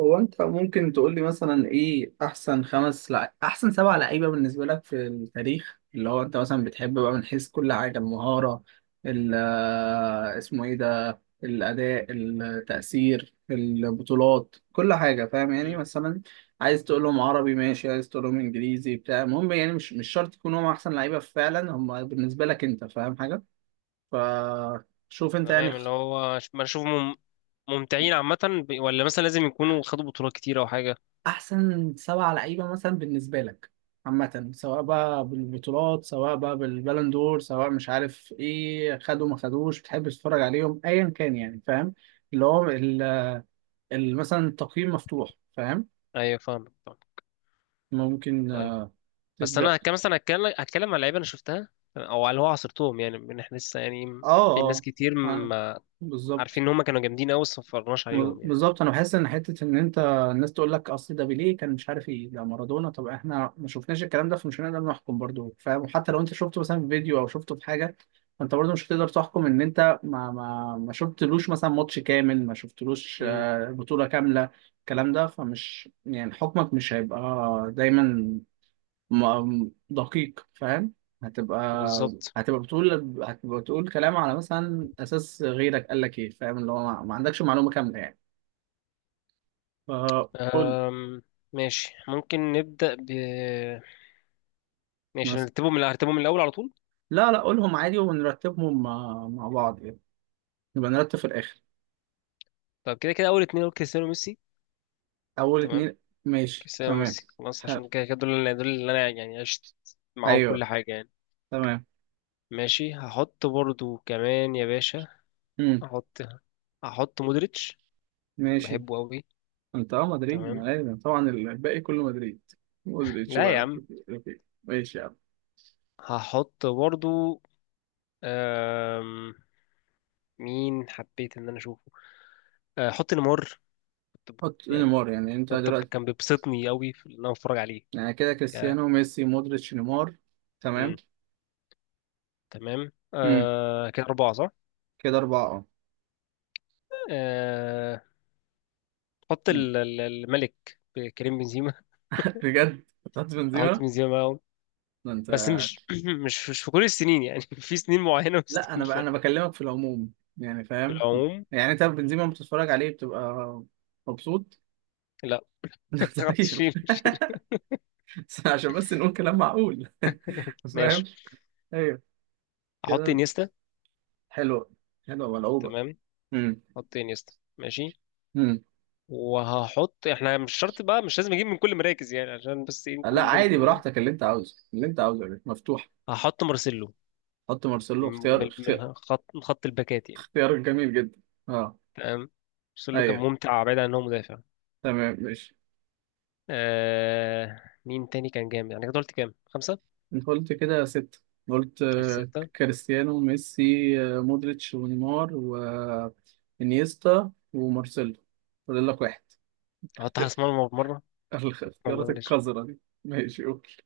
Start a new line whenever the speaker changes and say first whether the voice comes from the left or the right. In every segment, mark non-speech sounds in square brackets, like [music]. right: هو انت ممكن تقول لي مثلا ايه احسن احسن سبع لعيبه بالنسبه لك في التاريخ اللي هو انت مثلا بتحب بقى من حيث كل حاجه المهاره ال آه، اسمه ايه ده الاداء التاثير البطولات كل حاجه فاهم يعني
left: مم.
right: مثلا عايز تقول لهم عربي ماشي عايز تقول لهم انجليزي بتاع المهم يعني مش شرط يكونوا هم احسن لعيبه فعلا هم بالنسبه لك انت فاهم حاجه فشوف انت يعني
left: تمام، اللي هو ما اشوفهم ممتعين عامة، ولا مثلا لازم يكونوا خدوا بطولات كتير او حاجة؟
right: احسن سبع لعيبه مثلا بالنسبه لك عامه سواء بقى بالبطولات سواء بقى بالبالون دور سواء مش عارف ايه خدوا ما خدوش بتحب تتفرج عليهم ايا كان يعني فاهم اللي هو مثلا التقييم مفتوح فاهم
left: ايوه فاهمك فاهم.
right: ممكن
left: طيب، بس
right: تبدا.
left: انا كان مثلا هتكلم عن لعيبة انا شفتها او على اللي هو عصرتهم، يعني من احنا لسه، يعني
right: اه
left: في ناس
right: اه
left: كتير
right: آه،
left: ما عارفين
right: بالظبط.
left: ان هم كانوا جامدين قوي بس ما اتفرجناش عليهم يعني.
right: بالظبط انا بحس ان حته ان انت الناس تقول لك اصل ده بيليه كان مش عارف ايه ده مارادونا. طب احنا ما شفناش الكلام ده فمش هنقدر نحكم برضو فاهم، وحتى لو انت شفته مثلا في فيديو او شفته في حاجه فانت برضو مش هتقدر تحكم ان انت ما شفتلوش مثلا ماتش كامل ما شفتلوش
left: امم
right: بطوله كامله الكلام ده فمش يعني حكمك مش هيبقى دايما دقيق فاهم. هتبقى
left: بالظبط.
right: هتبقى بتقول هتبقى بتقول كلام على مثلا اساس غيرك قال لك ايه فاهم اللي هو ما عندكش معلومه كامله يعني فقول
left: أم... ماشي، ممكن نبدأ ب، ماشي
right: مثلا.
left: هنرتبهم من هرتبهم من الاول على طول.
right: لا لا قولهم عادي ونرتبهم مع, مع بعض يعني، نبقى نرتب في الآخر.
left: طب كده كده اول اتنين هو كريستيانو وميسي.
right: أول
left: تمام،
right: اتنين ماشي
left: كريستيانو
right: تمام.
left: وميسي خلاص،
right: حلو.
left: عشان كده كده دول اللي انا يعني عشت معاهم كل
right: أيوه
left: حاجة يعني.
right: تمام.
left: ماشي، هحط برضو كمان يا باشا.
right: مم.
left: هحط هحط مودريتش،
right: ماشي.
left: بحبه قوي.
right: أنت أه مدريد ما
left: تمام،
right: لازم طبعا الباقي كله مدريد. مودريتش
left: لا يا
right: بقى.
left: عم،
right: أوكي. ماشي يا عم.
left: هحط برضو. أم... مين حبيت ان انا اشوفه؟ هحط نيمار. كنت ب-
right: حط
left: يعني
right: نيمار يعني أنت
left: كنت ب-
right: دلوقتي
left: كان بيبسطني قوي في ان انا اتفرج عليه.
right: يعني كده
left: ك...
right: كريستيانو ميسي مودريتش نيمار. تمام.
left: مم. تمام،
right: مم.
left: كده أربعة صح.
right: كده أربعة أه.
left: أه... حط
right: مم.
left: الملك كريم بنزيما.
right: [laughs] بجد هتحط
left: [laughs] احط
right: بنزيما؟
left: بنزيما.
right: ده أنت!
left: بس مش [clears throat] مش في كل السنين يعني، [laughs] في سنين معينة
right: لا انا
left: وسنين لا.
right: انا بكلمك في العموم يعني
left: في
right: فاهم.
left: العموم.
right: يعني انت بنزيما لما بتتفرج عليه بتبقى مبسوط؟
left: لا، [laughs]
right: [laughs]
left: خلاص
right: طيب.
left: شيل
right: [laughs]
left: شيل.
right: بس عشان بس نقول كلام معقول فاهم.
left: ماشي،
right: ايوه
left: هحط
right: كده.
left: انيستا.
right: حلوه. حلوه ملعوبه.
left: تمام،
right: امم.
left: هحط انيستا. ماشي،
right: امم.
left: وهحط، احنا مش شرط بقى، مش لازم اجيب من كل مراكز يعني، عشان بس ايه
right: لا
left: نكون
right: عادي
left: برضو ايه.
right: براحتك اللي انت عاوزه اللي انت عاوزه يا باشا. مفتوح.
left: هحط مارسيلو،
right: حط مارسيلو اختيار
left: من
right: اختيار.
left: الخط، من خط الباكات يعني.
right: اختيار جميل جدا. اه.
left: تمام، مارسيلو كان
right: ايوه
left: ممتع بعيد عن ان هو مدافع.
right: تمام ماشي.
left: مين تاني كان جامد يعني؟ كده قلت كام، خمسة؟
right: انت قلت كده ستة. قلت
left: قلت ستة.
right: كريستيانو ميسي، مودريتش ونيمار وانيستا ومارسيلو. فاضل لك واحد.
left: هحط حارس مرمى مرة،
right: [laughs]
left: ولا
right: الاختيارات
left: بلاش.
right: القذرة دي ماشي اوكي.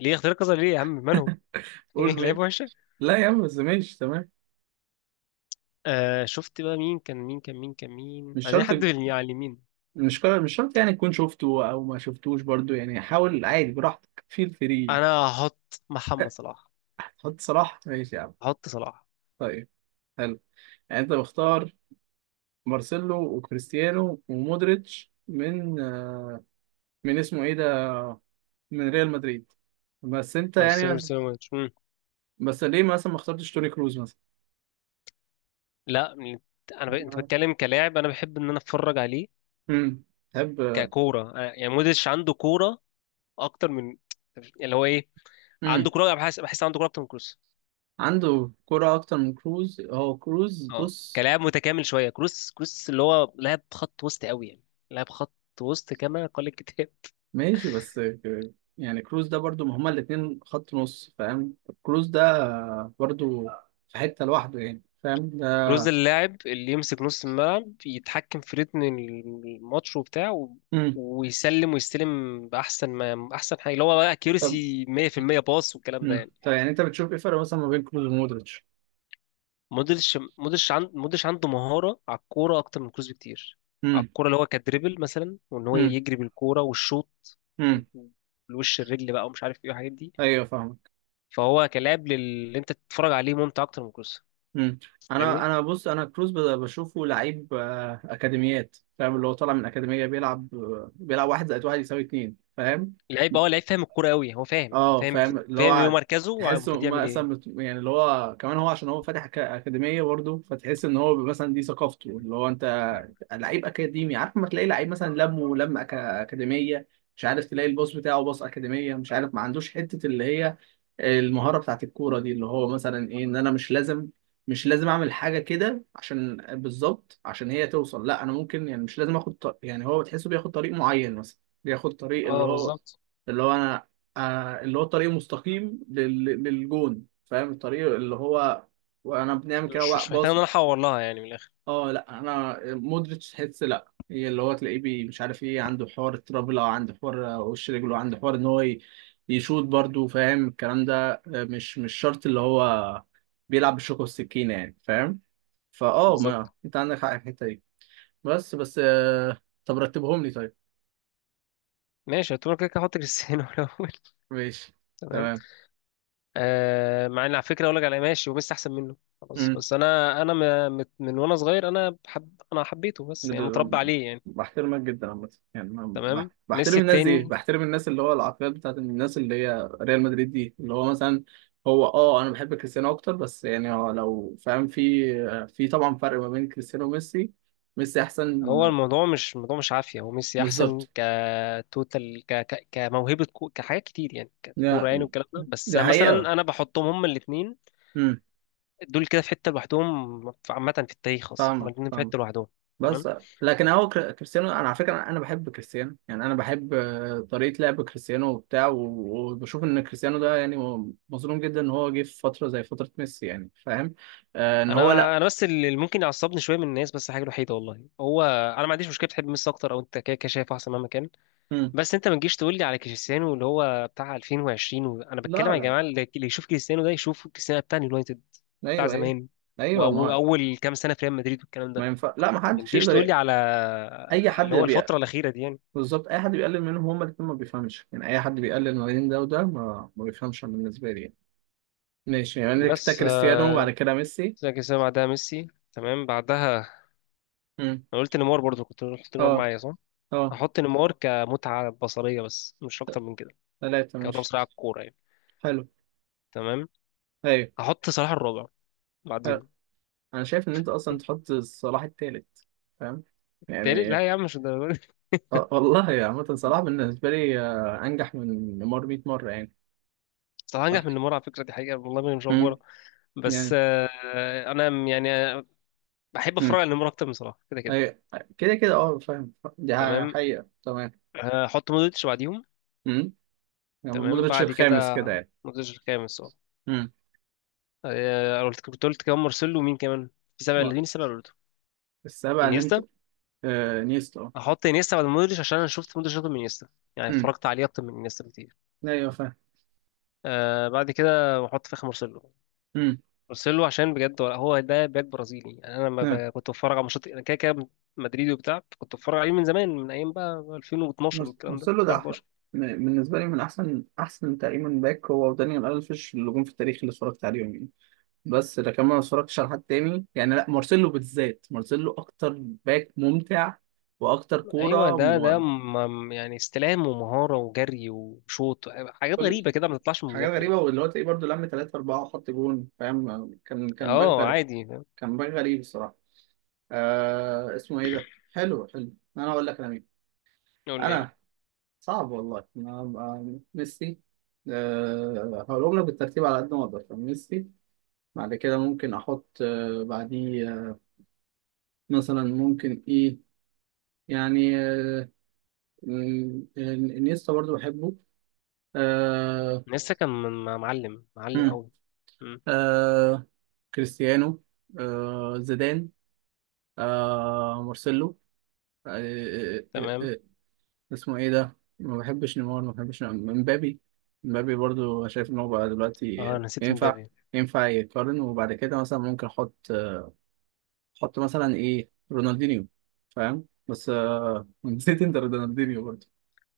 left: ليه اختيار كذا؟ ليه يا عم مالهم؟ [laughs]
right: قول
left: ايه لعيب
right: مين.
left: وحشة؟
right: لا يا عم بس ماشي تمام.
left: آه، شفت بقى مين كان مين
right: مش
left: عايزين،
right: شرط.
left: حد في على اليمين.
right: مش شرط يعني تكون شفته او ما شفتوش برضو يعني، حاول عادي براحتك فيل فري.
left: انا هحط محمد صلاح.
right: حط صلاح ماشي يا عم.
left: هحط صلاح
right: طيب. حلو. يعني انت مختار مارسيلو وكريستيانو ومودريتش من من اسمه ايه ده من ريال مدريد. بس انت يعني
left: مارسيلو
right: بس,
left: سيلومانش.
right: بس ليه مثلا ما اخترتش توني كروز مثلا؟
left: لا، انت بتكلم كلاعب، انا بحب ان انا اتفرج عليه
right: امم. تحب.
left: ككورة. يعني مودريتش عنده كورة اكتر من [tsk] اللي هو ايه، عنده
right: امم.
left: كورة، بحس عنده كورة اكتر من كروس.
right: عنده كرة اكتر من كروز. هو كروز
left: اه،
right: بص
left: كلاعب متكامل شوية. كروس اللي هو لاعب خط وسط قوي يعني، لاعب خط وسط كما قال الكتاب.
right: ماشي يعني كروز ده برضو ما هما الاتنين خط نص فاهم. كروز ده برضو في حتة لوحده يعني فاهم
left: كروز
right: ده.
left: اللاعب اللي يمسك نص الملعب، يتحكم في رتم الماتش وبتاع
right: امم.
left: ويسلم ويستلم بأحسن ما، أحسن حاجة اللي هو بقى
right: طب.
left: أكيورسي 100% باص والكلام ده يعني.
right: طب يعني انت بتشوف ايه الفرق مثلا ما بين كروز ومودريتش؟
left: مودريتش عنده مهارة على الكورة أكتر من كروز بكتير، على
right: امم.
left: الكورة، اللي هو كدريبل مثلا، وإن هو
right: امم.
left: يجري بالكورة، والشوط
right: امم.
left: بالوش الرجل بقى ومش عارف إيه الحاجات دي.
right: ايوه فاهم.
left: فهو كلاعب اللي أنت تتفرج عليه ممتع أكتر من كروز.
right: مم. انا
left: فاهمني؟
right: انا بص انا كروز بشوفه لعيب اكاديميات فاهم، اللي هو طالع من اكاديميه بيلعب بيلعب واحد زائد واحد يساوي اتنين فاهم.
left: لعيب اه، لعيب فاهم الكورة أوي، هو فاهم،
right: اه
left: فاهم
right: فاهم. اللي
left: فاهم
right: هو
left: مركزه
right: تحسه
left: ومفروض يعمل إيه.
right: مثلا يعني اللي هو كمان هو عشان هو فاتح اكاديميه برضه، فتحس ان هو مثلا دي ثقافته اللي هو انت لعيب اكاديمي عارف، ما تلاقي لعيب مثلا لمه لم ولم اكاديميه، مش عارف تلاقي الباص بتاعه باص اكاديميه، مش عارف ما عندوش حته اللي هي المهاره بتاعت الكوره دي، اللي هو مثلا ايه ان انا مش لازم مش لازم اعمل حاجه كده عشان بالظبط عشان هي توصل. لا انا ممكن يعني مش لازم اخد طريق يعني، هو بتحسه بياخد طريق معين مثلا. بياخد طريق اللي
left: اه
right: هو
left: بالظبط،
right: اللي هو انا آه اللي هو الطريق المستقيم للجون فاهم، الطريق اللي هو وانا بنعمل كده
left: مش محتاج ان
right: باص.
left: انا احور لها يعني من الاخر.
right: اه لا انا مودريتش تحس لا هي اللي هو تلاقيه مش عارف ايه عنده حوار الترابل او عنده حوار وش رجله، عنده حوار ان هو يشوط برضه فاهم الكلام ده مش شرط اللي هو بيلعب بالشوكة والسكينة يعني فاهم. فاه ما
left: بالظبط.
right: انت عندك حق في الحتة دي. بس بس طب رتبهم لي طيب.
left: ماشي، هتقول كده كده هحط كريستيانو [laughs] الاول.
right: ماشي
left: تمام.
right: تمام.
left: آه، مع ان على فكره اقول لك على، ماشي، وميسي احسن منه خلاص، بس انا من وانا صغير انا بحب، انا حبيته بس يعني متربى عليه يعني.
right: بحترمك جدا عامة يعني
left: تمام،
right: بحترم
left: ميسي
right: الناس دي،
left: التاني.
right: بحترم الناس اللي هو العقليات بتاعت الناس اللي هي ريال مدريد دي اللي هو مثلا. هو اه انا بحب كريستيانو اكتر بس يعني هو لو فاهم، في طبعا فرق ما بين كريستيانو وميسي. ميسي احسن.
left: هو الموضوع مش عافيه، هو ميسي احسن
right: بالظبط.
left: كتوتال، كموهبه، كحاجات كتير يعني،
right: لا،
left: ككوره يعني، والكلام ده. بس
right: دي
left: مثلا
right: حقيقة.
left: انا بحطهم هما الاثنين
right: امم.
left: دول كده في حته لوحدهم. عامه في التاريخ اصلا هما
right: فاهمك
left: الاثنين في حته
right: فاهمك.
left: لوحدهم. تمام.
right: بس لكن هو كريستيانو انا على فكره انا بحب كريستيانو، يعني انا بحب طريقه لعب كريستيانو وبتاع وبشوف ان كريستيانو ده يعني مظلوم جدا ان هو جه في فتره زي فتره ميسي يعني فاهم. آه ان هو لا.
left: انا بس اللي ممكن يعصبني شويه من الناس، بس حاجه وحيده والله، هو انا ما عنديش مشكله تحب ميسي اكتر او انت كده كده شايف احسن مهما كان،
right: مم.
left: بس انت ما تجيش تقول لي على كريستيانو اللي هو بتاع 2020 انا بتكلم
right: لا
left: يا
right: لا.
left: جماعه، اللي يشوف كريستيانو ده يشوف كريستيانو بتاع اليونايتد بتاع
right: ايوه ايوه.
left: زمان
right: ايوه ما هو.
left: واول كام سنه في ريال مدريد والكلام
right: ما
left: ده.
right: ينفع لا ما
left: ما
right: حدش
left: تجيش
right: يقدر
left: تقول لي على
right: اي حد
left: اللي هو
right: بيقل.
left: الفتره الاخيره دي يعني.
right: بالظبط اي حد بيقلل منهم هما الاثنين ما بيفهمش، يعني اي حد بيقلل ما بين ده وده ما بيفهمش أنا بالنسبه لي يعني. ماشي يعني كده
left: بس
right: كريستيانو وبعد كده ميسي.
left: زي كريستيانو بعدها ميسي. تمام، بعدها
right: مم.
left: انا قلت نيمار برضو، كنت قلت نيمار
right: اه
left: معايا صح.
right: اه.
left: هحط نيمار كمتعه بصريه بس مش اكتر من كده،
right: ثلاثه
left: كان ده
right: ماشي.
left: بصراحة الكورة يعني.
right: حلو.
left: تمام،
right: ايوه.
left: هحط صلاح الرابع
right: حلو.
left: بعديهم.
right: انا شايف ان انت اصلا تحط صلاح التالت فاهم
left: تالت
right: يعني.
left: لا يا عم، مش الدرجة دي.
right: والله عامة صلاح بالنسبة لي انجح من نيمار 100 مرة يعني.
left: [laughs] صلاح انجح من نيمار على فكرة، دي حقيقة والله، ما مش
right: امم.
left: أفورة. بس
right: يعني.
left: أنا بحب أتفرج
right: امم.
left: على نيمار أكتر من صلاح كده كده.
right: ايوه كده كده اه فاهم. دي
left: تمام،
right: حقيقة تمام.
left: هحط مودريتش بعديهم.
right: امم. يعني
left: تمام،
right: مودريتش
left: بعد كده
right: الخامس كده يعني.
left: مودريتش الخامس اه.
right: امم.
left: كنت قلت كمان مارسيلو ومين كمان؟ في سبعة، اللي
right: واحد.
left: مين السبعة اللي قلته؟
right: السابع اللي انت.
left: انيستا.
right: آه نيستا اه.
left: هحط انيستا بعد مودريتش عشان انا شفت مودريتش اكتر من انيستا، يعني
right: امم.
left: اتفرجت عليه اكتر من انيستا بكتير.
right: ايوه فاهم.
left: آه، بعد كده هحط في اخر مارسيلو
right: امم.
left: ارسله عشان بجد، ولا هو ده باك برازيلي يعني، انا لما
right: نعم.
left: كنت بتفرج على ماتشات انا كده كده مدريدي وبتاع، كنت بتفرج عليه من زمان، من ايام بقى 2012 والكلام ده،
right: مارسيلو ده احلى
left: 2011.
right: بالنسبة لي من احسن احسن تقريبا باك، هو ودانيال الفيش اللي جم في التاريخ اللي اتفرجت عليهم. بس لكن ما اتفرجتش على حد تاني يعني، لا مارسيلو بالذات مارسيلو اكتر باك ممتع واكتر
left: ايوه،
right: كوره
left: ده يعني استلام ومهاره وجري وشوط، حاجات
right: كل
left: غريبه كده ما تطلعش من
right: حاجات
left: المدافع
right: غريبه،
left: يعني.
right: واللي هو تلاقيه برضه لم 3 4 وحط جون فاهم. كان باك
left: اه
right: غريب.
left: عادي، فاهم؟
right: كان باك غريب الصراحه. اسمه ايه ده، حلو حلو. انا اقول لك انا مين
left: يقول لي يعني.
right: انا. صعب والله ميسي. آه هقولهم لك بالترتيب على قد ما اقدر. ميسي، بعد كده ممكن احط آه بعديه مثلا ممكن ايه يعني مم، انيستا برضو بحبه. آه.
left: لسه كان معلم معلم
right: مم،
left: قوي. مم.
right: آه كريستيانو، آه زيدان، آه مارسيلو، آه آه آه آه
left: تمام،
right: آه، اسمه ايه ده. ما بحبش نيمار، ما بحبش مبابي. مبابي برضو أنا شايف ان هو بقى
left: اه
right: دلوقتي
left: أنا نسيت
right: ينفع
left: مبابي.
right: ينفع يقارن. وبعد كده مثلا ممكن احط، احط مثلا ايه رونالدينيو فاهم. بس آه [laughs] نسيت انت رونالدينيو برضو.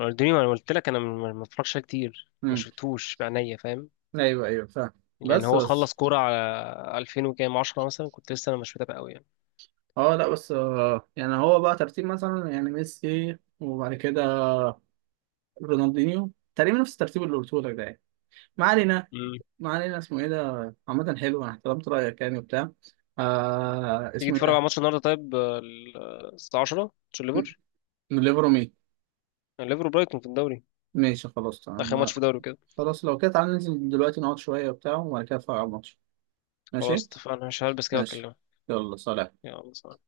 left: رونالدينيو انا قلت لك انا ما بتفرجش عليه كتير، ما
right: مم،
left: شفتوش بعينيا فاهم.
right: ايوه ايوه فاهم.
left: يعني
right: بس
left: هو
right: بس
left: خلص كورة على 2000 وكام 10 مثلا، كنت لسه انا مش متابع قوي يعني.
right: اه لا بس يعني هو بقى ترتيب مثلا يعني ميسي وبعد كده رونالدينيو تقريبا نفس الترتيب اللي قلته لك ده يعني. ما علينا.
left: مم.
right: ما علينا اسمه ايه ده. عامة حلو انا احترمت رأيك يعني وبتاع. آه
left: تيجي
right: اسمه ايه
left: تتفرج على
right: ده.
left: ماتش النهارده طيب؟ الساعة 10، ماتش
right: م-
left: الليفر،
right: من ليفرو مين؟
left: الليفر وبرايتون في الدوري،
right: ماشي خلاص تمام
left: اخر ماتش في الدوري كده.
right: خلاص لو كده تعالى ننزل دلوقتي نقعد شوية وبتاع وبعد كده نتفرج على الماتش.
left: خلاص
right: ماشي.
left: اتفقنا، مش هلبس كده
right: ماشي
left: واكلمك.
right: يلا سلام.
left: يلا سلام.